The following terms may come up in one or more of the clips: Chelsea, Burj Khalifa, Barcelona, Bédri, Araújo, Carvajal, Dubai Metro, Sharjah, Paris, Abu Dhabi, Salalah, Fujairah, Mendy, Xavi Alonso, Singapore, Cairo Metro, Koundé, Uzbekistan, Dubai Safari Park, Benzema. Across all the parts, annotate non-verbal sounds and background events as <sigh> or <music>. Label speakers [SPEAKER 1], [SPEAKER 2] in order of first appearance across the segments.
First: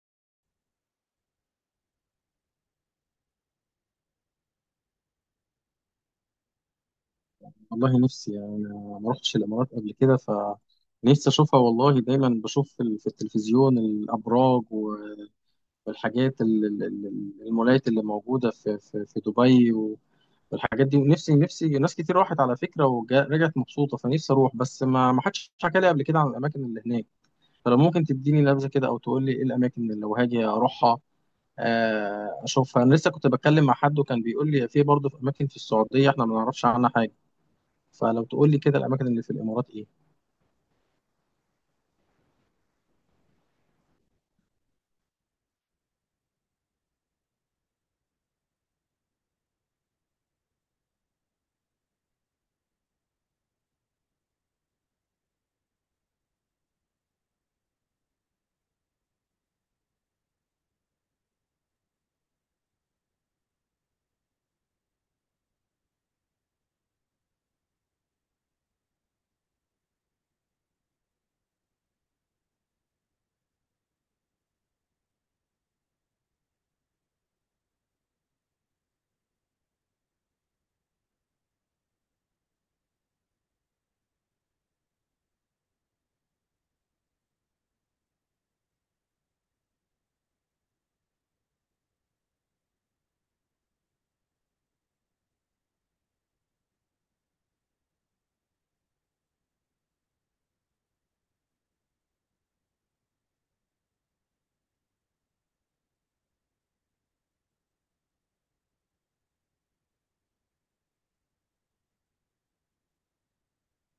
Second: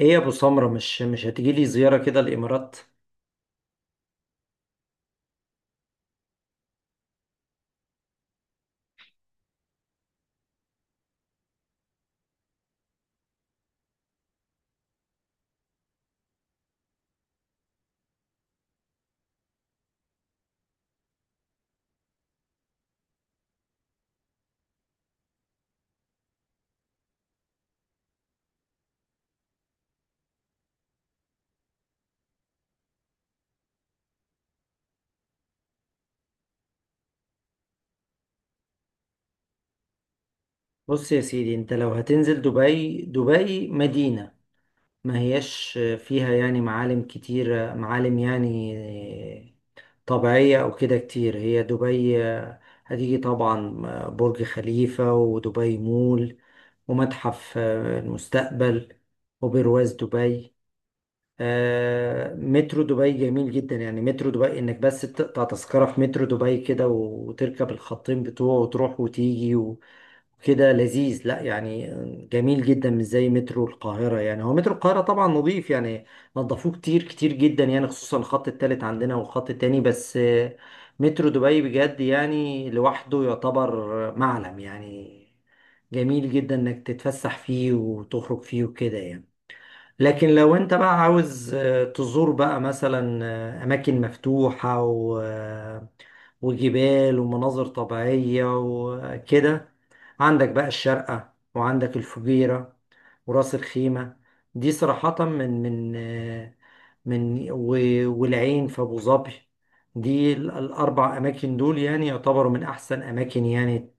[SPEAKER 1] ايه يا ابو سمرة مش هتيجي لي زيارة كده الامارات؟
[SPEAKER 2] والله نفسي يعني أنا ما رحتش الإمارات قبل كده، فنفسي أشوفها. والله دايما بشوف في في التلفزيون الأبراج والحاجات المولات اللي موجودة في دبي والحاجات دي. ونفسي ناس كتير راحت على فكرة ورجعت مبسوطة، فنفسي أروح، بس ما حدش حكى لي قبل كده عن الأماكن اللي هناك. فلو ممكن تديني نبذة كده أو تقول لي إيه الأماكن اللي لو هاجي أروحها، أشوفها. أنا لسه كنت بتكلم مع حد وكان بيقول لي في، برضه في أماكن في السعودية إحنا ما نعرفش عنها حاجة. فلو تقول لي كده الاماكن اللي في الامارات ايه؟
[SPEAKER 1] بص يا سيدي، انت لو هتنزل دبي، دبي مدينة ما هياش فيها يعني معالم كتير، معالم يعني طبيعية او كده كتير. هي دبي هتيجي طبعا برج خليفة ودبي مول ومتحف المستقبل وبرواز دبي. مترو دبي جميل جدا يعني. مترو دبي انك بس تقطع تذكرة في مترو دبي كده وتركب الخطين بتوعه وتروح وتيجي وكده، لذيذ لا يعني. جميل جدا، مش زي مترو القاهرة. يعني هو مترو القاهرة طبعا نظيف يعني، نظفوه كتير كتير جدا يعني، خصوصا الخط التالت عندنا والخط التاني. بس آه، مترو دبي بجد يعني لوحده يعتبر معلم يعني. جميل جدا انك تتفسح فيه وتخرج فيه وكده يعني. لكن لو انت بقى عاوز تزور بقى مثلا اماكن مفتوحة و... آه، وجبال ومناظر طبيعية وكده، عندك بقى الشارقة وعندك الفجيرة وراس الخيمة. دي صراحة من من والعين في أبو ظبي، دي الأربع أماكن دول يعني يعتبروا من أحسن أماكن يعني،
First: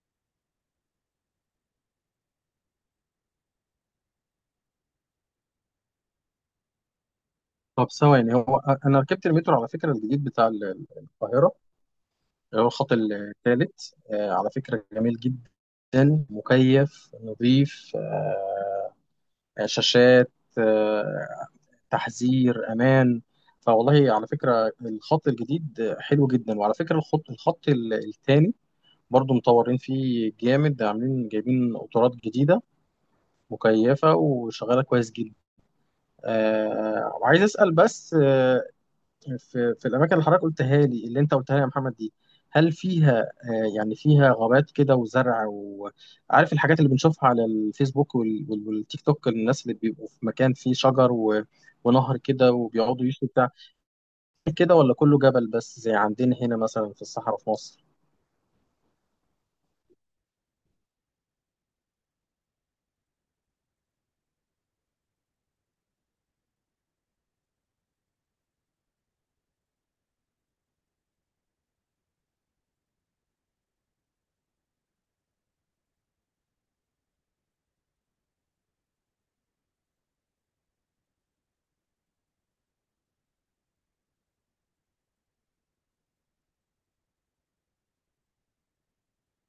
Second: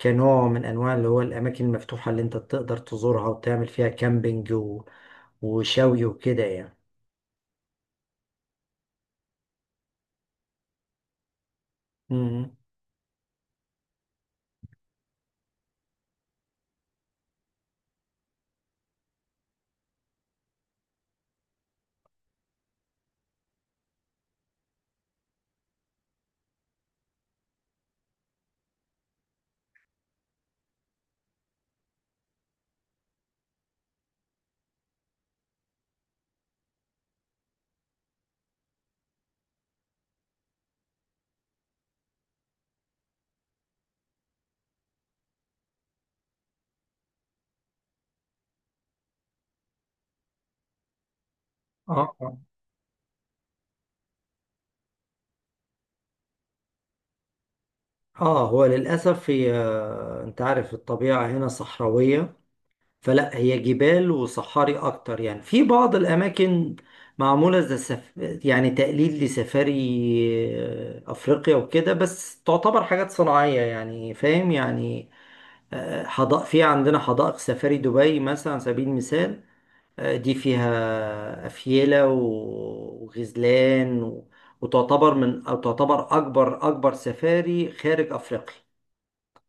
[SPEAKER 1] كنوع من انواع اللي هو الاماكن المفتوحه اللي انت تقدر تزورها وتعمل فيها كامبينج وشوي وكده يعني.
[SPEAKER 2] طب، ثواني. هو انا ركبت المترو على فكره الجديد بتاع القاهره،
[SPEAKER 1] مم.
[SPEAKER 2] اللي هو الخط الثالث. على فكره جميل جدا، مكيف، نظيف. شاشات، آه، تحذير امان. فوالله على فكره الخط الجديد حلو جدا. وعلى فكره الخط الثاني برضو مطورين فيه جامد، عاملين جايبين قطارات جديده مكيفه وشغاله كويس جدا. وعايز اسال بس، في الاماكن اللي حضرتك قلتها لي، اللي انت قلتها لي يا محمد دي، هل فيها يعني فيها غابات كده وزرع، وعارف الحاجات اللي بنشوفها على الفيسبوك والتيك توك، الناس اللي بيبقوا في مكان فيه شجر و...
[SPEAKER 1] اه
[SPEAKER 2] ونهر
[SPEAKER 1] اه.
[SPEAKER 2] كده وبيقعدوا يشوا بتاع كده، ولا كله جبل بس زي عندنا هنا مثلا في الصحراء في مصر؟
[SPEAKER 1] اه هو للاسف هي، انت عارف الطبيعه هنا صحراويه، فلا، هي جبال وصحاري اكتر يعني. في بعض الاماكن معموله زي يعني تقليد لسفاري افريقيا وكده، بس تعتبر حاجات صناعيه يعني، فاهم يعني. حدائق، في عندنا حدائق سفاري دبي مثلا على سبيل المثال، دي فيها أفيلة وغزلان و- وتعتبر من، أو تعتبر أكبر، أكبر سفاري خارج أفريقيا،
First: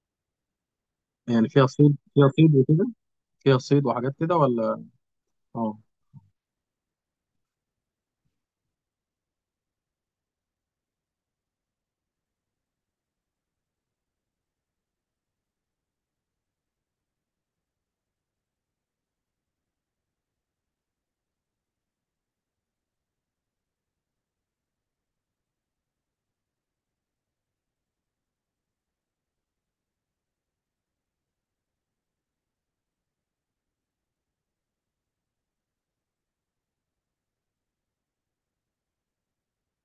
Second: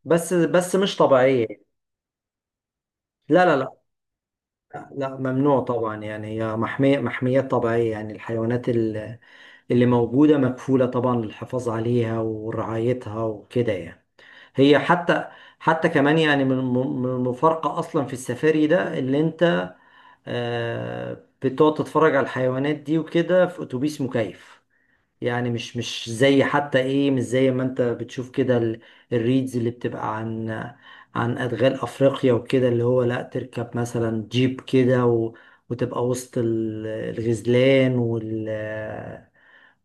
[SPEAKER 1] بس مش
[SPEAKER 2] يعني
[SPEAKER 1] طبيعية. لا لا
[SPEAKER 2] فيها
[SPEAKER 1] لا.
[SPEAKER 2] صيد وحاجات كده ولا؟
[SPEAKER 1] لا، ممنوع
[SPEAKER 2] اه.
[SPEAKER 1] طبعا يعني، هي محمية، محميات طبيعية يعني. الحيوانات اللي موجودة مكفولة طبعا للحفاظ عليها ورعايتها وكده يعني. هي حتى، حتى كمان يعني من المفارقة أصلا في السفاري ده، اللي أنت بتقعد تتفرج على الحيوانات دي وكده في اتوبيس مكيف يعني. مش زي حتى ايه، مش زي ما انت بتشوف كده الريدز اللي بتبقى عن ادغال افريقيا وكده، اللي هو لا، تركب مثلا جيب كده وتبقى وسط الغزلان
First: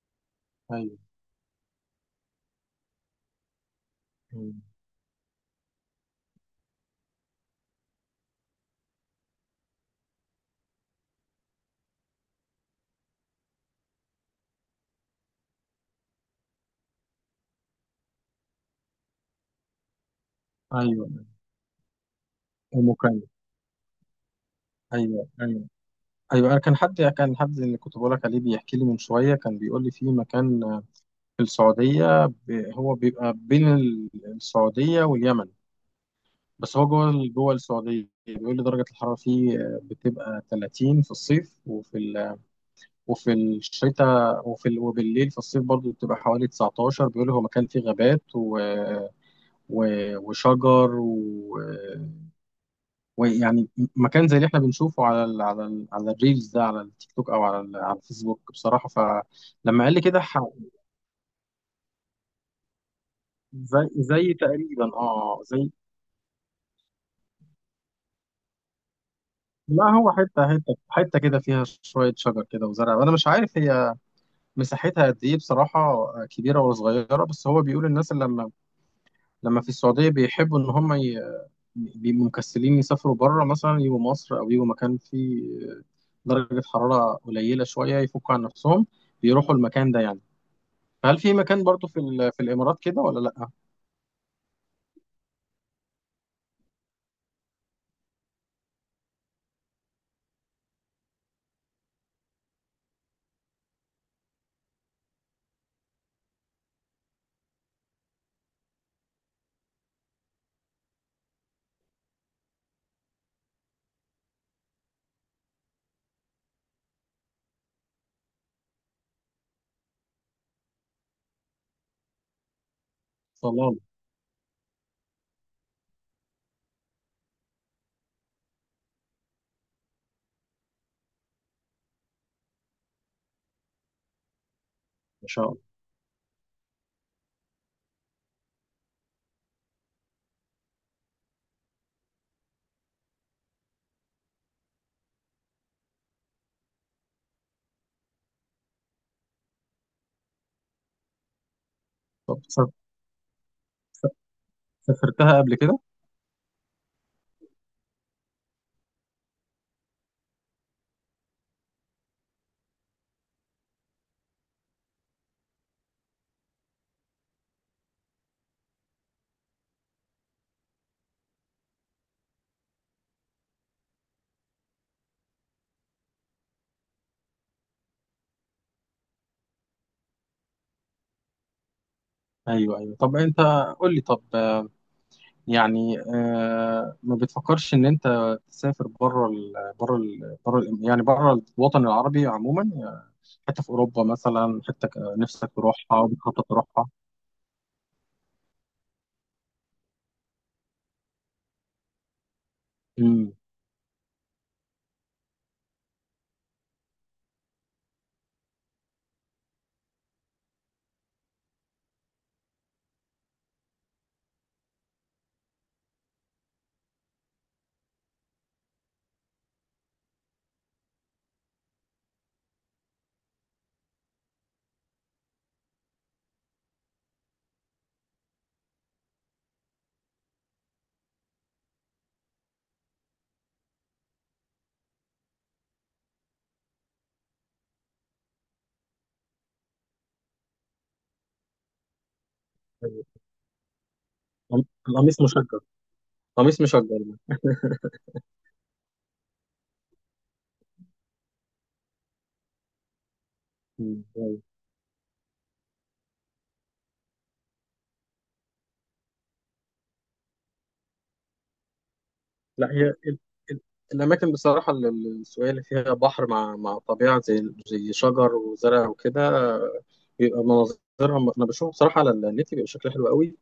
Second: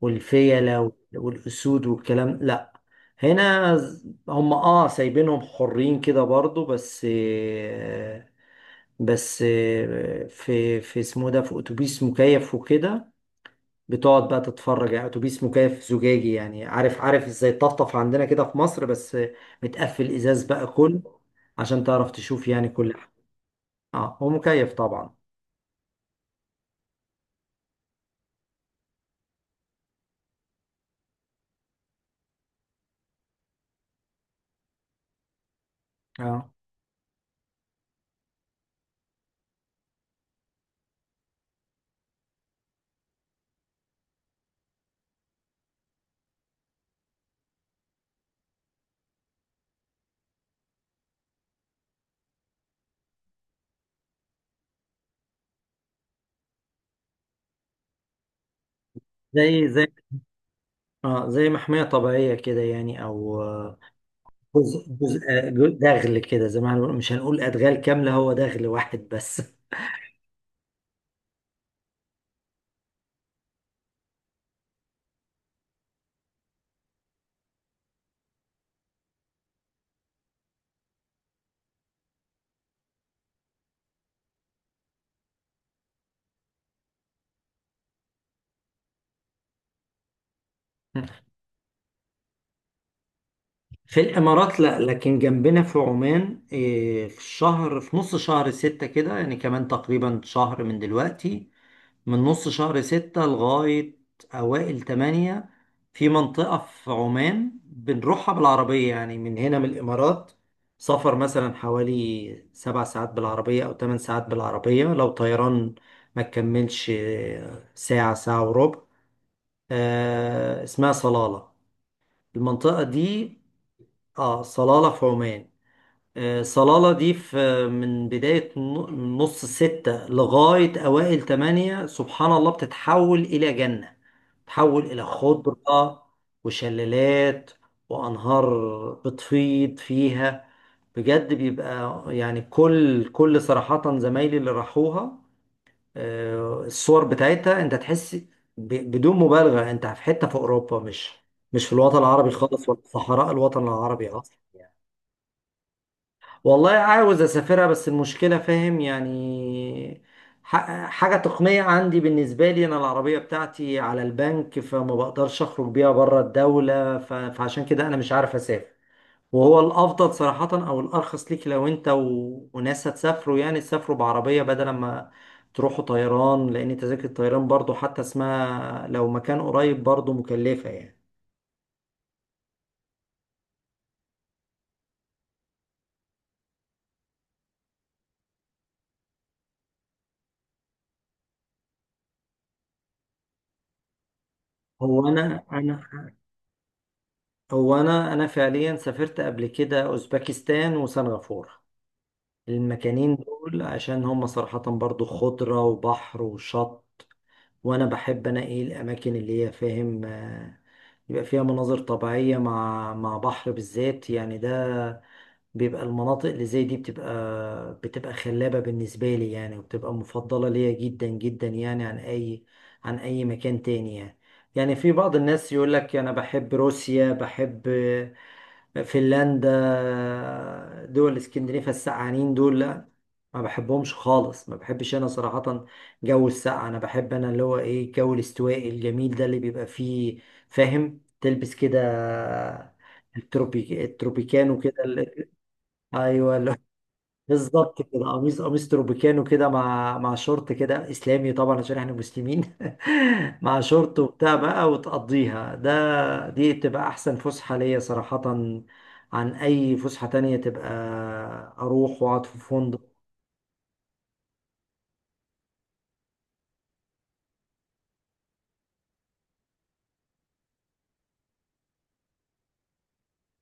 [SPEAKER 1] والفيلة
[SPEAKER 2] ايوه.
[SPEAKER 1] والاسود والكلام، لا. هنا هم
[SPEAKER 2] مم.
[SPEAKER 1] اه سايبينهم حرين كده برضو، بس في، في اسمه ده، في اتوبيس مكيف وكده، بتقعد بقى تتفرج يعني. اتوبيس مكيف زجاجي يعني، عارف عارف ازاي الطفطف عندنا كده في مصر، بس آه، متقفل ازاز بقى
[SPEAKER 2] ايوه.
[SPEAKER 1] كله عشان تعرف تشوف يعني
[SPEAKER 2] ام
[SPEAKER 1] كل حاجه.
[SPEAKER 2] اوكرانيا.
[SPEAKER 1] اه هو مكيف طبعا.
[SPEAKER 2] ايوه، ايوه، ايوه، انا كان حد اللي كنت بقول لك عليه بيحكي لي من شويه، كان بيقول لي في مكان في السعودية، هو بيبقى بين السعودية واليمن،
[SPEAKER 1] اه،
[SPEAKER 2] بس هو جوه جوه السعودية. بيقول لي درجة الحرارة فيه بتبقى 30 في الصيف، وفي الشتاء، وبالليل في الصيف برضه بتبقى حوالي 19. بيقول لي هو مكان فيه غابات و... وشجر ويعني مكان زي اللي احنا بنشوفه على الريلز ده، على التيك توك، او على الفيسبوك بصراحة.
[SPEAKER 1] زي
[SPEAKER 2] فلما
[SPEAKER 1] زي،
[SPEAKER 2] قال لي كده
[SPEAKER 1] اه زي محمية طبيعية كده يعني، او
[SPEAKER 2] زي تقريبا،
[SPEAKER 1] جزء
[SPEAKER 2] اه،
[SPEAKER 1] دغل كده، زي ما احنا بنقول، مش هنقول ادغال كاملة، هو دغل واحد بس.
[SPEAKER 2] لا، هو حتة كده فيها شوية شجر كده وزرع. وأنا مش عارف هي مساحتها قد إيه بصراحة، كبيرة ولا صغيرة، بس هو بيقول الناس اللي لما في السعودية بيحبوا إن هم، بيبقوا مكسلين يسافروا بره، مثلا يجوا مصر أو يجوا مكان فيه درجة حرارة قليلة شوية، يفكوا عن نفسهم، بيروحوا المكان ده يعني. فهل
[SPEAKER 1] <laughs>
[SPEAKER 2] في مكان برضو في في الإمارات كده ولا لأ؟
[SPEAKER 1] في الامارات لا، لكن جنبنا في عمان إيه، في الشهر، في نص شهر ستة كده يعني، كمان تقريبا شهر من دلوقتي، من نص شهر ستة لغاية أوائل تمانية، في منطقة في عمان بنروحها بالعربية يعني من هنا من الإمارات، سفر مثلا حوالي سبع ساعات بالعربية أو تمن ساعات بالعربية. لو طيران ما تكملش إيه، ساعة، ساعة وربع. اسمها صلالة المنطقة دي.
[SPEAKER 2] صلاة.
[SPEAKER 1] اه صلالة في عمان. صلالة دي في، من بداية من نص ستة لغاية أوائل تمانية سبحان الله بتتحول إلى جنة، تحول إلى
[SPEAKER 2] ما شاء الله.
[SPEAKER 1] خضرة وشلالات وأنهار بتفيض فيها. بجد، بيبقى يعني كل صراحة زمايلي اللي راحوها الصور بتاعتها، أنت تحس بدون مبالغة أنت في حتة في أوروبا، مش في الوطن العربي خالص،
[SPEAKER 2] طب،
[SPEAKER 1] ولا في صحراء الوطن العربي أصلا.
[SPEAKER 2] سافرتها قبل كده؟
[SPEAKER 1] والله عاوز اسافرها بس المشكله فاهم يعني، حاجه تقنيه عندي، بالنسبه لي انا العربيه بتاعتي على البنك فما بقدرش اخرج بيها بره الدوله، فعشان كده انا مش عارف اسافر. وهو الافضل صراحه او الارخص ليك لو انت وناس هتسافروا، يعني تسافروا بعربيه بدل ما تروحوا طيران، لان تذاكر الطيران برضو حتى اسمها لو مكان قريب برضو مكلفه يعني.
[SPEAKER 2] أيوه، أيوه، طب أنت، قول لي. طب، يعني ما بتفكرش ان انت تسافر بره ال يعني بره الوطن العربي عموما، يعني حته في اوروبا مثلا،
[SPEAKER 1] هو انا
[SPEAKER 2] نفسك
[SPEAKER 1] انا
[SPEAKER 2] تروحها وبتخطط تروحها؟
[SPEAKER 1] هو انا فعليا سافرت قبل كده اوزبكستان وسنغافورة. المكانين
[SPEAKER 2] امم.
[SPEAKER 1] دول عشان هم صراحة برضو خضرة وبحر وشط، وانا بحب انا ايه الاماكن اللي هي فاهم يبقى فيها مناظر طبيعية مع مع بحر بالذات يعني. ده بيبقى، المناطق اللي زي دي بتبقى خلابة بالنسبة لي يعني، وبتبقى مفضلة ليا جدا جدا يعني عن اي مكان تاني يعني. يعني في بعض الناس يقول لك انا بحب روسيا، بحب فنلندا، دول اسكندنافيا، السقعانين دول لا، ما بحبهمش خالص، ما بحبش انا صراحة جو السقعة. انا بحب انا اللي هو ايه، الجو الاستوائي الجميل ده اللي بيبقى فيه فاهم تلبس كده التروبيكانو كده
[SPEAKER 2] القميص مشجر،
[SPEAKER 1] ايوه
[SPEAKER 2] قميص مشجر ده.
[SPEAKER 1] بالظبط كده، قميص تروبيكانو كده مع مع شورت كده اسلامي طبعا عشان احنا مسلمين. <laughs> مع شورت
[SPEAKER 2] مم.
[SPEAKER 1] وبتاع
[SPEAKER 2] أيوة.
[SPEAKER 1] بقى وتقضيها، ده دي بتبقى احسن فسحة ليا صراحة، عن اي فسحة تانية تبقى اروح واقعد في
[SPEAKER 2] لا،
[SPEAKER 1] فندق.
[SPEAKER 2] هي ال- الاماكن بصراحه السوية اللي فيها بحر مع طبيعه، زي شجر وزرع وكده، آه، بيبقى مناظرها انا بشوفه بصراحه على النت، بيبقى شكلها حلو قوي.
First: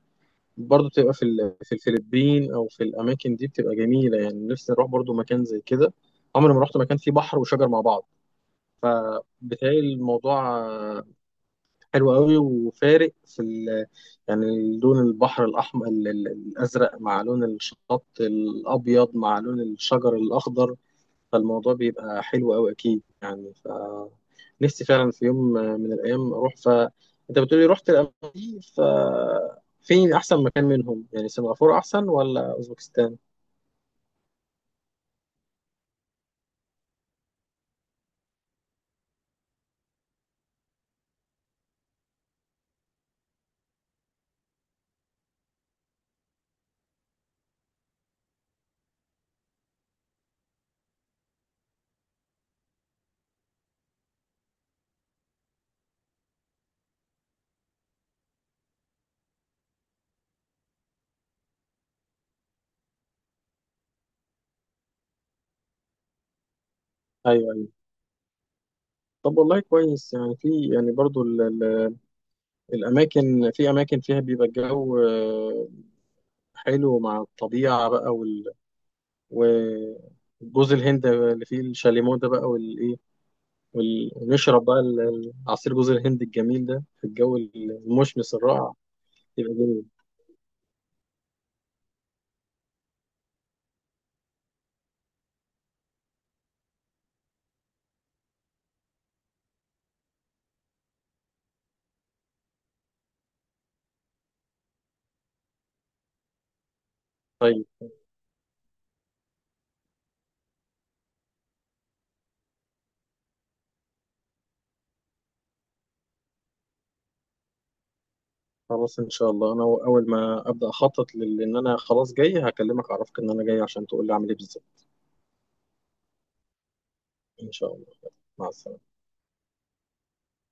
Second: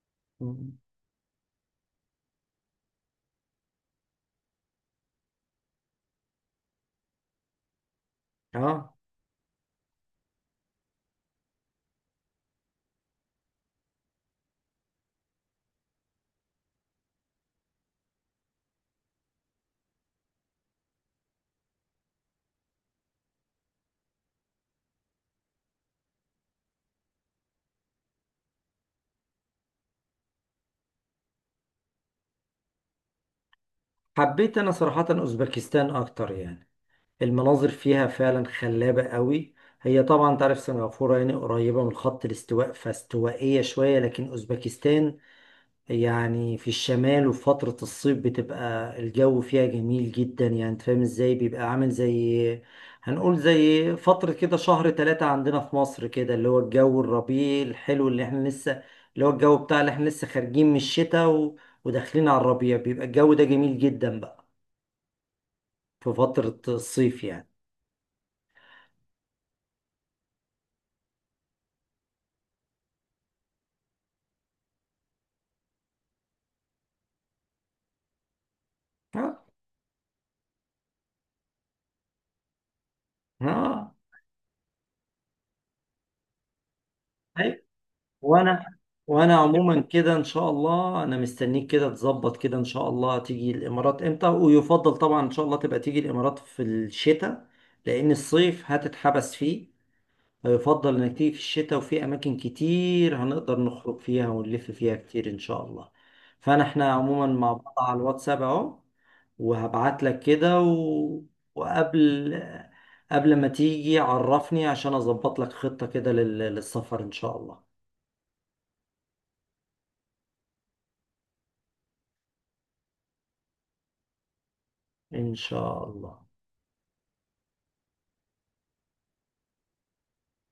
[SPEAKER 2] برضه بتبقى في في الفلبين او في الاماكن دي بتبقى جميله يعني. نفسي اروح برضه مكان زي كده. عمري ما رحت مكان فيه بحر وشجر مع بعض،
[SPEAKER 1] اه
[SPEAKER 2] فبتهيألي الموضوع حلو قوي، وفارق في يعني لون البحر الاحمر الازرق مع لون الشط الابيض مع لون الشجر الاخضر. فالموضوع بيبقى حلو أوي أكيد، يعني نفسي فعلا في يوم من الأيام أروح. أنت بتقولي رحت الأماكن دي، فين أحسن مكان منهم؟ يعني سنغافورة أحسن ولا أوزبكستان؟
[SPEAKER 1] حبيت انا صراحة اوزبكستان اكتر يعني، المناظر فيها فعلا خلابة قوي. هي طبعا تعرف سنغافورة يعني قريبة من خط الاستواء فاستوائية شوية، لكن اوزبكستان يعني في الشمال، وفي فترة الصيف بتبقى الجو فيها جميل جدا يعني. انت فاهم ازاي بيبقى عامل زي، هنقول زي فترة كده شهر تلاتة عندنا في مصر كده، اللي هو الجو الربيع الحلو اللي احنا لسه، اللي هو الجو بتاع اللي احنا لسه خارجين من الشتاء وداخلين على الربيع، بيبقى الجو ده جميل جدا بقى في فترة الصيف يعني.
[SPEAKER 2] أيوه، أيوه. طب والله كويس، يعني في، يعني برضو الأماكن، في أماكن فيها بيبقى الجو حلو مع الطبيعة بقى،
[SPEAKER 1] ها.
[SPEAKER 2] و- جوز الهند اللي فيه الشاليمو ده بقى، والإيه، ونشرب بقى عصير جوز الهند الجميل ده في الجو
[SPEAKER 1] ها.
[SPEAKER 2] المشمس الرائع.
[SPEAKER 1] وانا وانا
[SPEAKER 2] يبقى
[SPEAKER 1] عموما
[SPEAKER 2] جميل.
[SPEAKER 1] كده ان شاء الله انا مستنيك كده تظبط كده ان شاء الله تيجي الامارات امتى، ويفضل طبعا ان شاء الله تبقى تيجي الامارات في الشتاء، لان الصيف هتتحبس فيه، فيفضل انك تيجي في الشتاء، وفي اماكن كتير هنقدر نخرج فيها ونلف فيها كتير ان شاء الله. فانا احنا عموما مع
[SPEAKER 2] طيب،
[SPEAKER 1] بعض على الواتساب اهو، وهبعت لك كده وقبل ما تيجي عرفني عشان اظبط لك خطة كده للسفر ان شاء الله.
[SPEAKER 2] خلاص، ان شاء الله انا اول ما ابدا اخطط، لان انا خلاص جاي هكلمك اعرفك ان انا جاي عشان تقول لي اعمل ايه بالظبط.
[SPEAKER 1] إن شاء الله.
[SPEAKER 2] ان شاء الله. مع السلامه.